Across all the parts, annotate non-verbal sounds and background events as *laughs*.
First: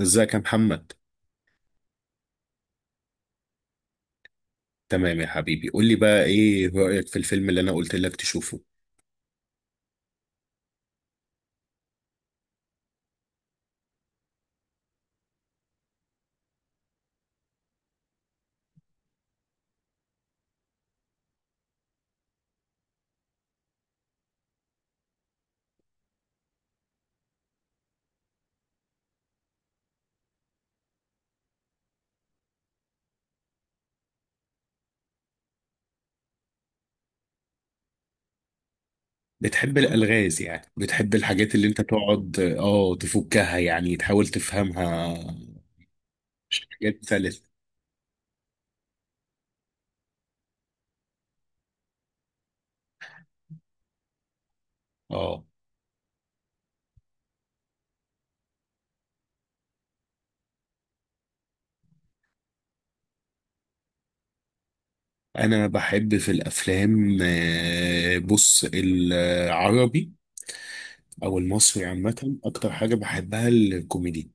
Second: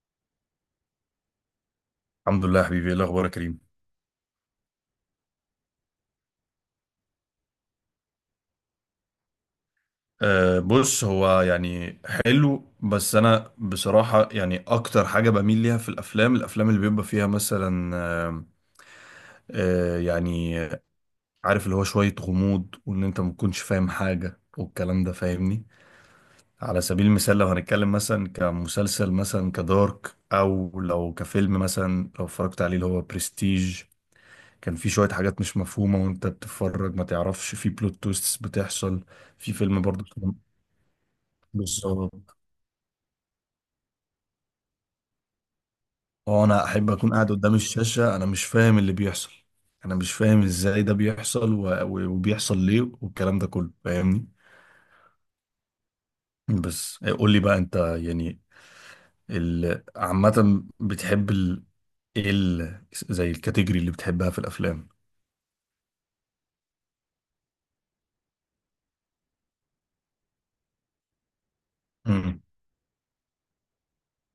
ازيك يا محمد؟ الحمد لله يا حبيبي، ايه الاخبار يا كريم؟ تمام يا حبيبي، قول لي بقى، ايه رأيك في الفيلم اللي انا قلت لك تشوفه؟ بص، هو يعني حلو. بس انا بصراحة يعني اكتر حاجة بميل ليها في الافلام اللي بيبقى فيها مثلا أه أه يعني عارف، اللي هو شوية غموض وان انت ما تكونش فاهم حاجة والكلام ده، فاهمني؟ على سبيل المثال لو هنتكلم مثلا كمسلسل مثلا كدارك، او لو كفيلم مثلا لو اتفرجت عليه اللي هو برستيج. كان في شوية حاجات مش مفهومة وانت بتتفرج، ما تعرفش في بلوت تويستس بتحصل. في بتحب فيلم برضه الالغاز؟ يعني بتحب الحاجات اللي انت بالظبط. تقعد تفكها، يعني تحاول تفهمها؟ اه، انا احب حاجات اكون قاعد ثالث. قدام الشاشة انا مش فاهم اللي بيحصل. انا مش فاهم ازاي ده بيحصل و... و- وبيحصل ليه والكلام ده كله، فاهمني؟ اه، بس إيه، قول لي بقى انت يعني عامة بتحب ايه ال... زي الكاتيجوري اللي بتحبها في الافلام؟ انا بحب في الافلام بص، العربي او المصري عامة امم اكتر حاجة بحبها الكوميدي.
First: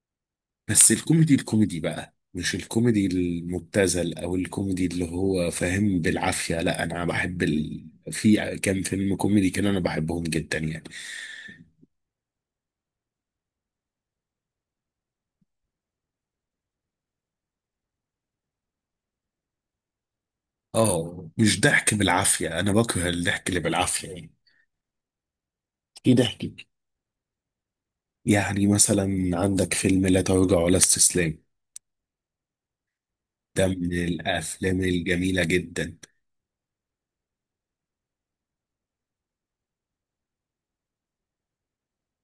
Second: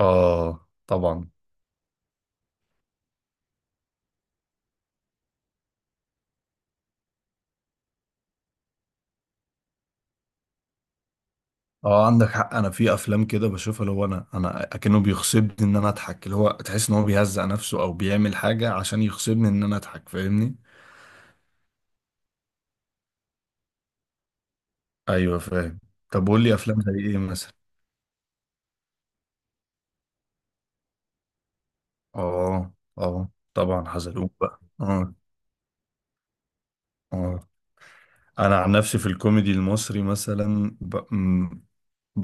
اه، بس طبعا. الكوميدي الكوميدي بقى، مش الكوميدي المبتذل او الكوميدي اللي هو فاهم بالعافية. لا، انا بحب في كام فيلم كوميدي كده انا بحبهم جدا يعني. اه عندك حق، انا في افلام كده بشوفها اللي هو انا اكنه بيغصبني ان انا اضحك، اللي هو تحس ان هو بيهزق نفسه او بيعمل حاجه عشان يغصبني ان انا اضحك، فاهمني؟ اه، مش ضحك بالعافية، انا بكره الضحك اللي بالعافية يعني. ايوه فاهم. في طب قول لي ضحك. افلام زي ايه مثلا؟ يعني مثلا عندك فيلم لا تراجع ولا استسلام، اه اه ده طبعا، من حزلقوم بقى. الافلام اه الجميلة جدا. اه انا عن نفسي في الكوميدي المصري مثلا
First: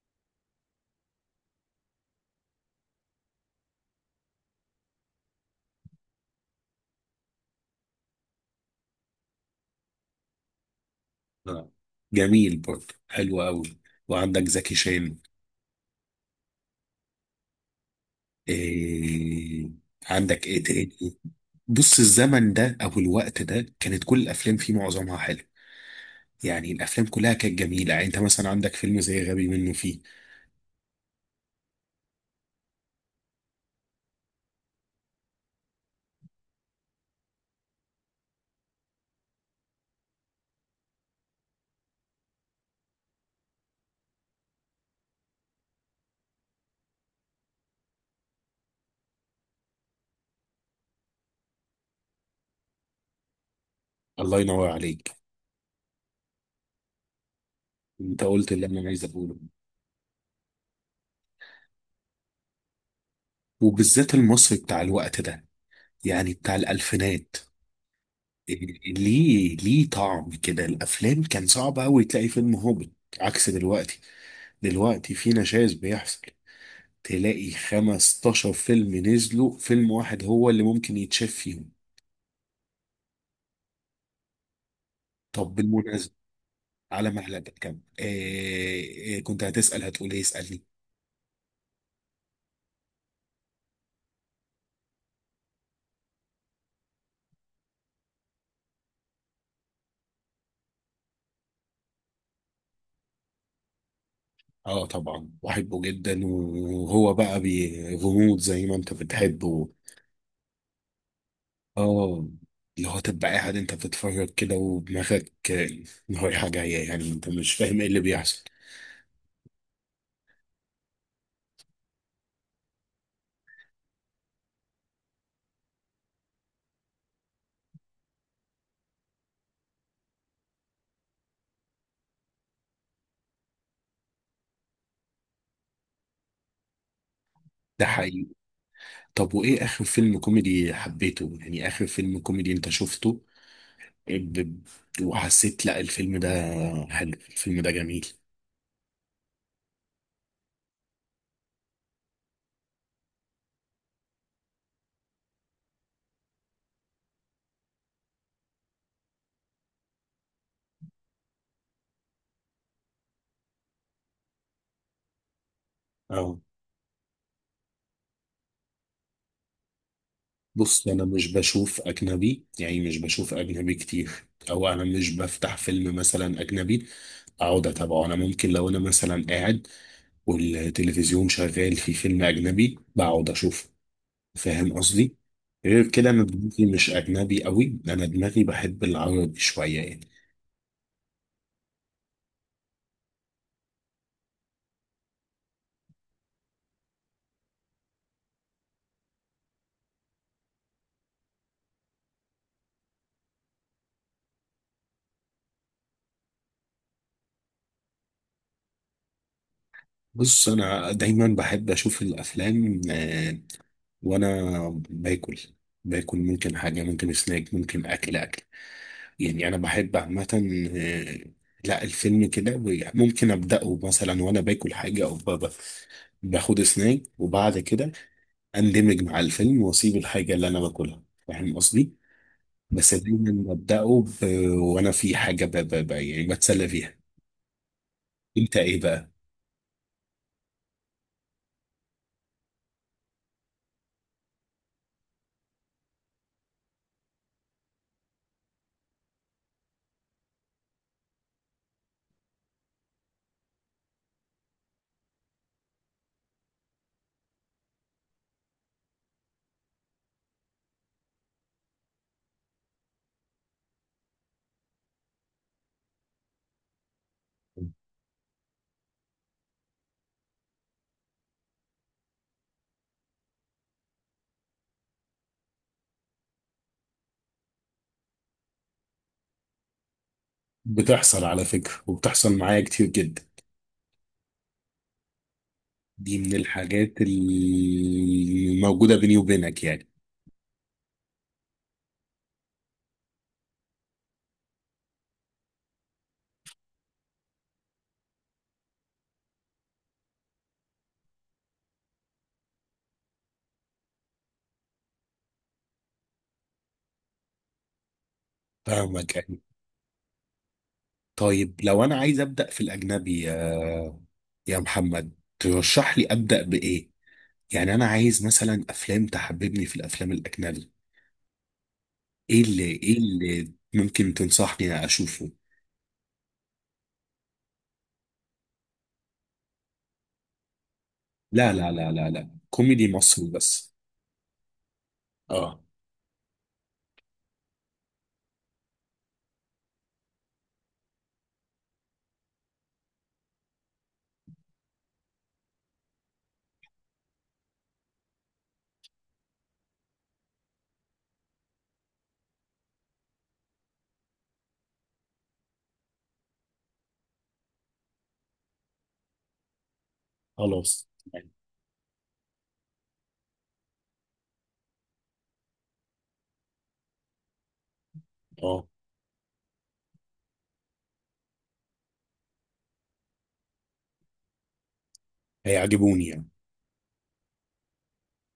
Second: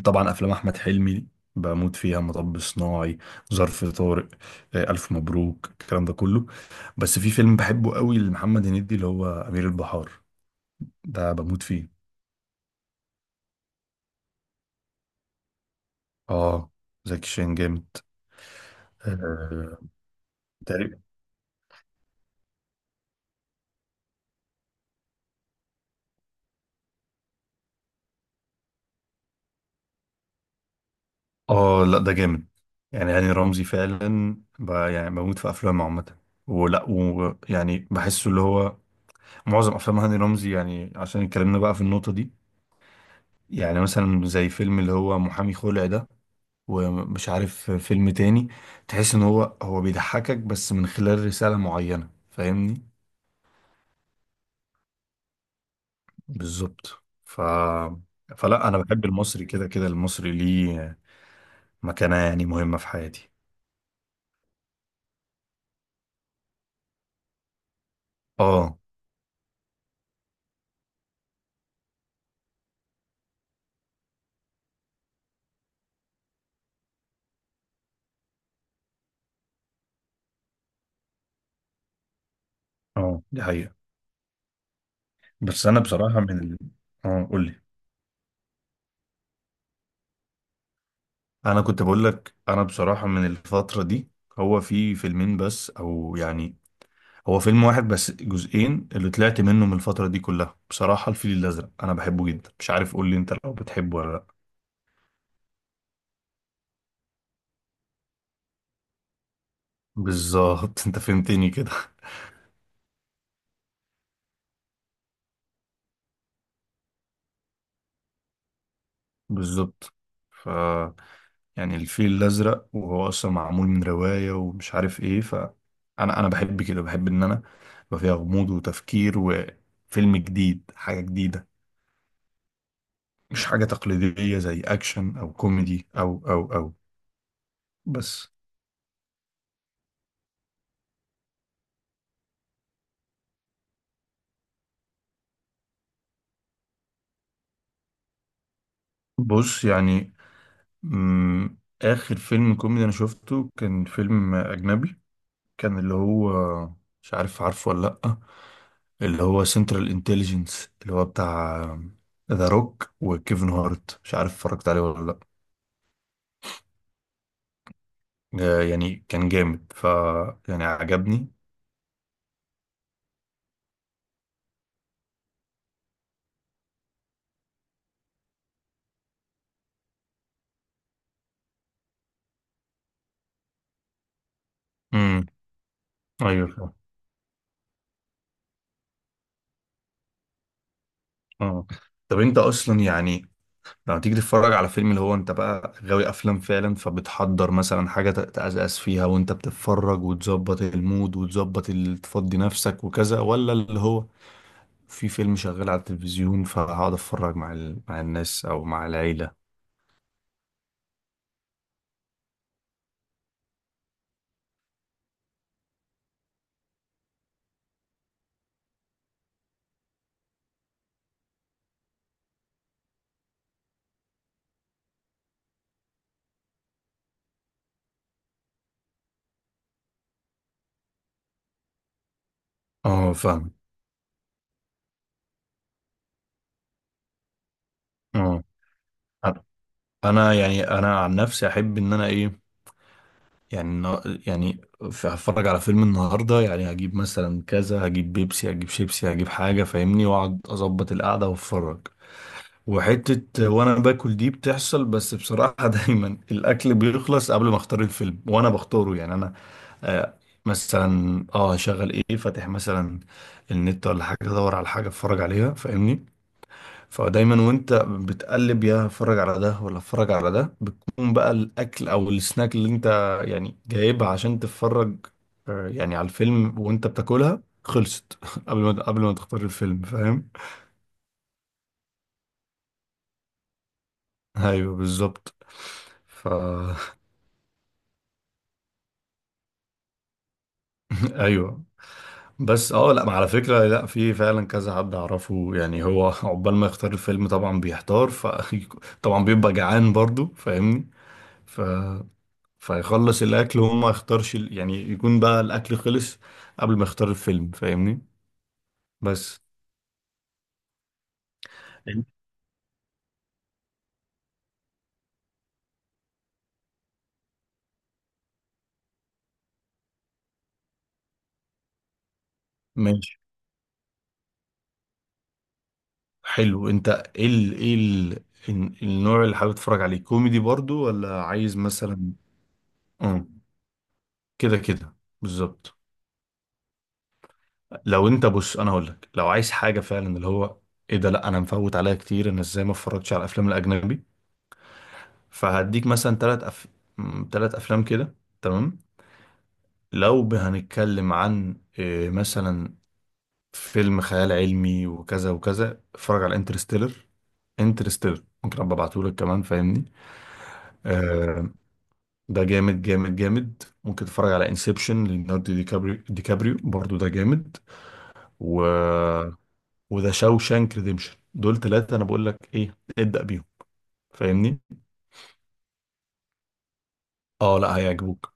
طبعا افلام احمد حلمي بموت فيها. مطب صناعي، ظرف طارق، الف مبروك، الكلام ده كله. بس في فيلم بحبه قوي لمحمد هنيدي اللي هو امير البحار، ده بموت آه. فيه. جميل برضه، حلو قوي. وعندك زكي شان. اه، زكي شان جامد. إيه. آه. عندك ايه تاني؟ تقريبا. بص، الزمن ده او الوقت ده كانت كل الافلام فيه معظمها حلو. يعني الافلام كلها كانت جميله. يعني انت مثلا عندك فيلم زي غبي منه فيه. اه، لا ده جامد. يعني هاني رمزي فعلا يعني بموت في افلامه عامة، ولا ويعني بحسه اللي هو معظم افلام هاني رمزي، يعني عشان اتكلمنا بقى في النقطة دي، يعني مثلا زي فيلم اللي هو محامي خلع ده ومش عارف فيلم تاني، تحس ان هو بيضحكك بس من خلال رسالة معينة، فاهمني؟ الله ينور عليك. بالظبط. ف انت قلت اللي فلا انا انا عايز بحب اقوله. المصري كده كده، المصري ليه مكانة يعني مهمة في حياتي. وبالذات المصري بتاع الوقت ده، يعني بتاع الالفينات. اه. إيه، ليه طعم كده؟ الافلام كان صعب قوي تلاقي فيلم هابط، عكس دلوقتي. دلوقتي في نشاز بيحصل، تلاقي 15 فيلم نزلوا، فيلم واحد هو اللي ممكن يتشاف فيهم. اه دي حقيقة. طب بس انا بالمناسبة، بصراحة على اه معلقة قول لي. كم كنت هتقول ايه؟ اسألني. انا كنت بقول لك انا بصراحة من الفترة دي، هو في فيلمين بس او يعني هو فيلم واحد بس جزئين اللي طلعت منه من الفترة دي كلها بصراحة، الفيل الازرق انا بحبه جدا. مش عارف، قول لي انت لو بتحبه ولا لا؟ اه، طبعا بحبه جدا. وهو بقى غموض، زي ما انت بتحبه. بالظبط. *laughs* انت فهمتني كده. اه، اللي هو تبقى قاعد انت بتتفرج كده ودماغك رايحة جاية، يعني انت مش فاهم ايه اللي بيحصل. بالظبط. ف يعني الفيل الازرق، وهو اصلا معمول من روايه ومش عارف ايه. ف انا بحب كده، بحب ان انا يبقى فيها غموض وتفكير وفيلم جديد، حاجه جديده، مش حاجه تقليديه زي اكشن او كوميدي او. ده حقيقي. بس. طب، وايه اخر فيلم كوميدي حبيته؟ يعني اخر فيلم كوميدي انت شفته ب- وحسيت، لا الفيلم ده حلو، الفيلم ده جميل. بص يعني اخر فيلم كوميدي انا شفته كان فيلم اجنبي. كان اللي هو، مش عارف عارفه ولا لا، اللي هو سنترال انتليجنس، اللي هو بتاع ذا روك وكيفن هارت. مش عارف اتفرجت عليه ولا لا؟ اه. يعني كان جامد. ف يعني بص، انا عجبني. مش بشوف اجنبي، يعني مش بشوف اجنبي كتير. او انا مش بفتح فيلم مثلا اجنبي اقعد اتابعه. انا ممكن لو انا مثلا قاعد والتلفزيون شغال في فيلم اجنبي بقعد اشوفه، فاهم قصدي؟ امم غير كده انا ايوه دماغي فاهم. مش اجنبي قوي، انا دماغي بحب العربي شويه يعني. اه. طب انت اصلا يعني لما تيجي تتفرج على فيلم، اللي هو انت بقى غاوي افلام فعلا، فبتحضر مثلا حاجه تتأسس فيها وانت بتتفرج وتظبط المود وتظبط تفضي نفسك وكذا، ولا اللي هو في فيلم شغال على التلفزيون فهقعد اتفرج مع مع الناس او مع العيله؟ بص، انا دايما بحب اشوف الافلام وانا باكل. ممكن حاجه، ممكن سناك، ممكن اكل اكل. يعني انا بحب عامه آه، لا، الفيلم كده ممكن ابداه مثلا وانا باكل حاجه، او باخد سناك. وبعد كده اندمج مع الفيلم واسيب الحاجه اللي انا باكلها، فاهم قصدي؟ بس اه دايما فاهم. ابداه وانا في حاجه يعني بتسلى فيها. اه انت ايه بقى؟ انا، أنا يعني انا عن نفسي احب ان انا ايه، يعني هتفرج على فيلم النهارده يعني هجيب مثلا كذا، هجيب بيبسي، هجيب شيبسي، هجيب حاجه فاهمني، واقعد اظبط القعده واتفرج. وحته وانا باكل دي بتحصل، بس بصراحه *laughs* دايما الاكل بيخلص قبل ما اختار الفيلم وانا بختاره. يعني انا آه مثلا اه هشغل ايه، فاتح مثلا النت ولا حاجه، ادور على حاجه اتفرج عليها فاهمني. فدايما وانت بتقلب يا اتفرج على ده ولا اتفرج على ده، بتكون بقى الاكل او السناك اللي انت يعني جايبها عشان تتفرج يعني على الفيلم وانت بتاكلها خلصت *laughs* قبل ما تختار الفيلم، فاهم؟ بتحصل على فكره، وبتحصل معايا كتير جدا. ايوه بالظبط. دي ف من الحاجات الموجوده بيني وبينك يعني. *laughs* ايوه. بس اه لا، ما على فكرة لا، في فعلا كذا حد اعرفه يعني هو *laughs* عقبال ما يختار الفيلم طبعا بيحتار. ف *laughs* طبعا بيبقى جعان برضو، فاهمني؟ فيخلص الاكل وهو ما يختارش يعني يكون بقى الاكل خلص قبل ما يختار الفيلم، فاهمني؟ فاهمك يعني. بس. طيب، لو انا عايز ابدا في الاجنبي، يا محمد، ترشح لي ابدا بايه؟ يعني انا عايز مثلا افلام تحببني في الافلام الاجنبي. ايه ماشي. اللي ممكن تنصحني اشوفه؟ حلو، انت ايه النوع اللي حابب تتفرج عليه، كوميدي برضو ولا لا عايز لا لا لا مثلا؟ لا، كوميدي اه مصري بس. كده كده، اه، بالظبط. لو انت، بص انا هقول لك، لو عايز حاجه فعلا اللي هو ايه ده، لا انا مفوت عليها كتير، انا ازاي ما اتفرجتش على الافلام الاجنبي؟ فهديك مثلا ثلاث افلام كده. تمام. لو هنتكلم عن إيه، مثلا فيلم خيال علمي وكذا وكذا، اتفرج على انترستيلر. انترستيلر ممكن ابقى ابعته لك كمان، فاهمني؟ خلاص يعني. آه. ده جامد جامد جامد. ممكن تتفرج على انسبشن، ليوناردو دي كابريو برضو، ده جامد. و اه، وده شاوشانك ريديمشن. دول ثلاثة انا بقول لك ايه، ابدأ بيهم فاهمني. هيعجبوني يعني؟ اه لا هيعجبوك.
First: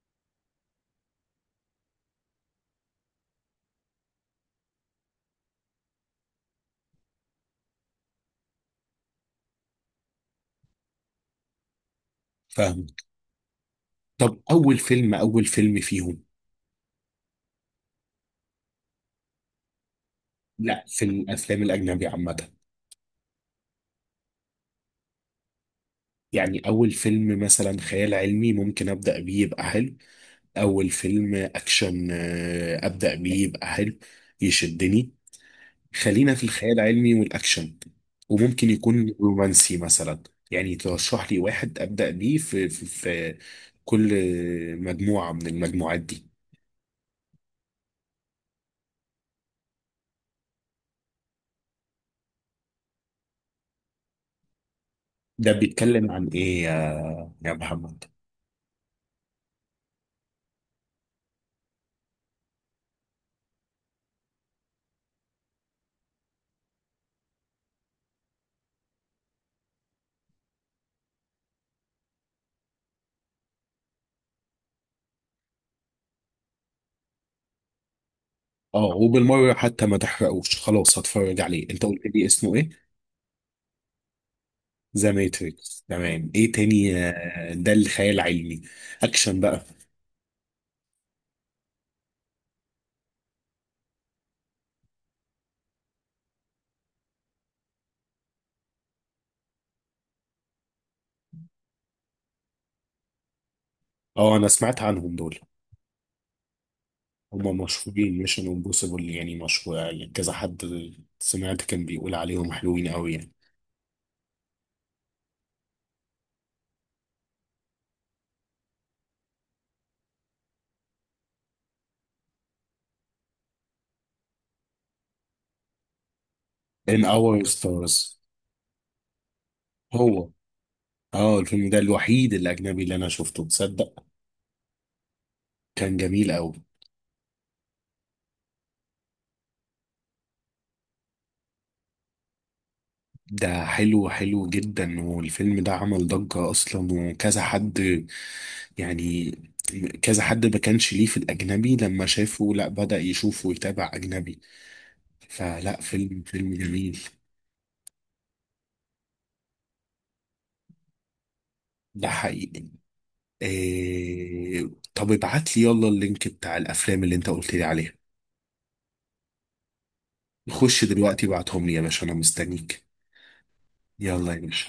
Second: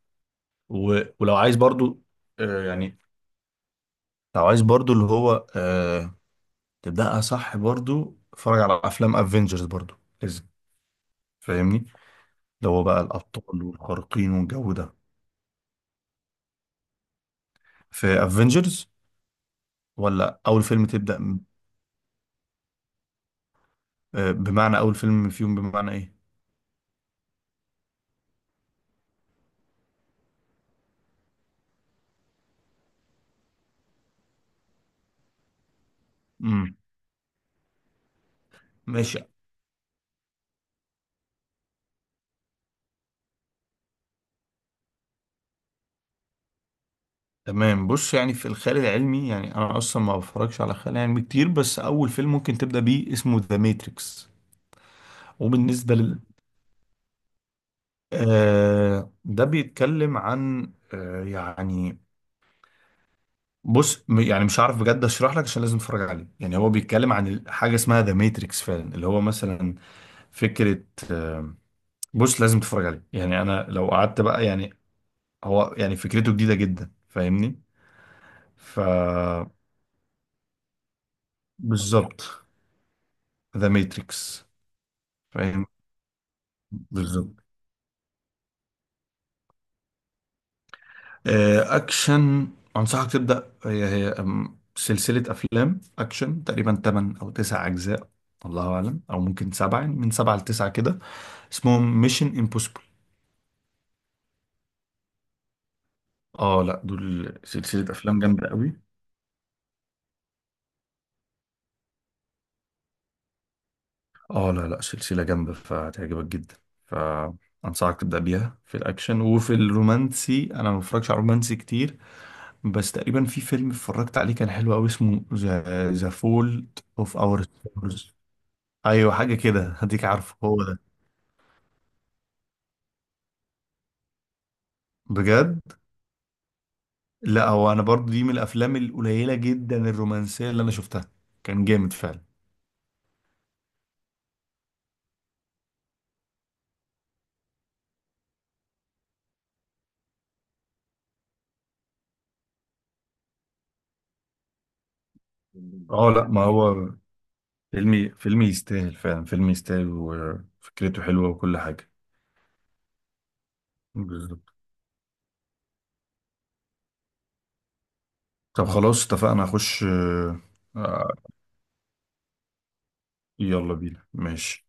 و... ولو عايز برضو آه يعني لو عايز برضو اللي هو تبدأها صح، برضو اتفرج على افلام افنجرز برضو، لازم، فاهمني؟ اللي هو فاهم. بقى الأبطال والخارقين طب، والجو ده. اول فيلم فيهم؟ في افنجرز ولا أول لا، فيلم في تبدأ الافلام الاجنبي عامه. بمعنى أول فيلم فيهم بمعنى إيه؟ يعني اول فيلم مثلا خيال علمي ممكن ابدا بيه يبقى حلو. اول فيلم اكشن ابدا بيه يبقى حلو، يشدني. خلينا في الخيال امم العلمي والاكشن، وممكن يكون ماشي. رومانسي مثلا. يعني ترشح لي واحد ابدا بيه في كل مجموعه من المجموعات دي. تمام. بص يعني في الخيال العلمي، يعني أنا أصلا ما بفرجش على خيال علمي كتير، بس أول فيلم ممكن تبدأ بيه اسمه ذا ماتريكس. ده وبالنسبة بيتكلم لل عن ايه يا محمد؟ ده بيتكلم عن بص يعني مش عارف بجد اشرح لك، عشان لازم تتفرج عليه. يعني هو بيتكلم عن حاجة اسمها ذا ماتريكس فعلا، اللي هو مثلا فكرة. بص لازم تتفرج عليه، يعني انا لو قعدت بقى يعني. هو يعني فكرته جديده جدا، فاهمني؟ ف اه، وبالمره حتى ما تحرقوش. خلاص، هتفرج عليه. انت قلت بالظبط. لي اسمه ايه؟ ذا ماتريكس. ذا فاهم. ماتريكس. تمام، ايه تاني بالظبط. ده الخيال العلمي. اكشن بقى. اكشن. انصحك تبدا هي هي أم، سلسله افلام اكشن تقريبا 8 او 9 اجزاء، الله اعلم، او ممكن سبعه، يعني من سبعه لتسعه كده، اسمهم ميشن امبوسيبل. اه، انا سمعت عنهم دول. اه لا، دول هما سلسله مشهورين افلام ميشن جامده قوي. امبوسيبل يعني، مشهور يعني، كذا حد سمعت كان بيقول عليهم حلوين قوي يعني. اه لا لا، سلسلة جامدة فهتعجبك جدا. فأنصحك تبدأ بيها في الأكشن. وفي الرومانسي أنا ما بتفرجش على رومانسي كتير، بس تقريبا في فيلم اتفرجت عليه كان حلو أوي، اسمه ذا فولت In أوف أور Our ستارز. Stars. أيوة حاجة كده، هديك. هو. عارفه هو ده؟ اه، الفيلم ده الوحيد الأجنبي اللي أنا شفته، تصدق؟ بجد؟ كان جميل أوي. لا هو، أنا برضو دي من الأفلام القليلة جدا الرومانسية اللي أنا شفتها، كان جامد فعلا. ده حلو حلو جدا. والفيلم ده عمل ضجة أصلا، وكذا حد يعني، كذا حد ما كانش ليه في الأجنبي لما شافه، لا بدأ يشوف ويتابع أجنبي. فلا، اه لا ما فيلم هو، جميل. فيلمي يستاهل فعلا، فيلم يستاهل، وفكرته حلوة وكل حاجة. ده حقيقي. بالظبط. إيه. طب، ابعت لي يلا اللينك بتاع الافلام اللي انت قلت لي عليها. طب خلاص اتفقنا، هخش. خش آه، دلوقتي، ابعتهم لي يا باشا، انا مستنيك. يلا بينا، يلا يا ماشي. باشا.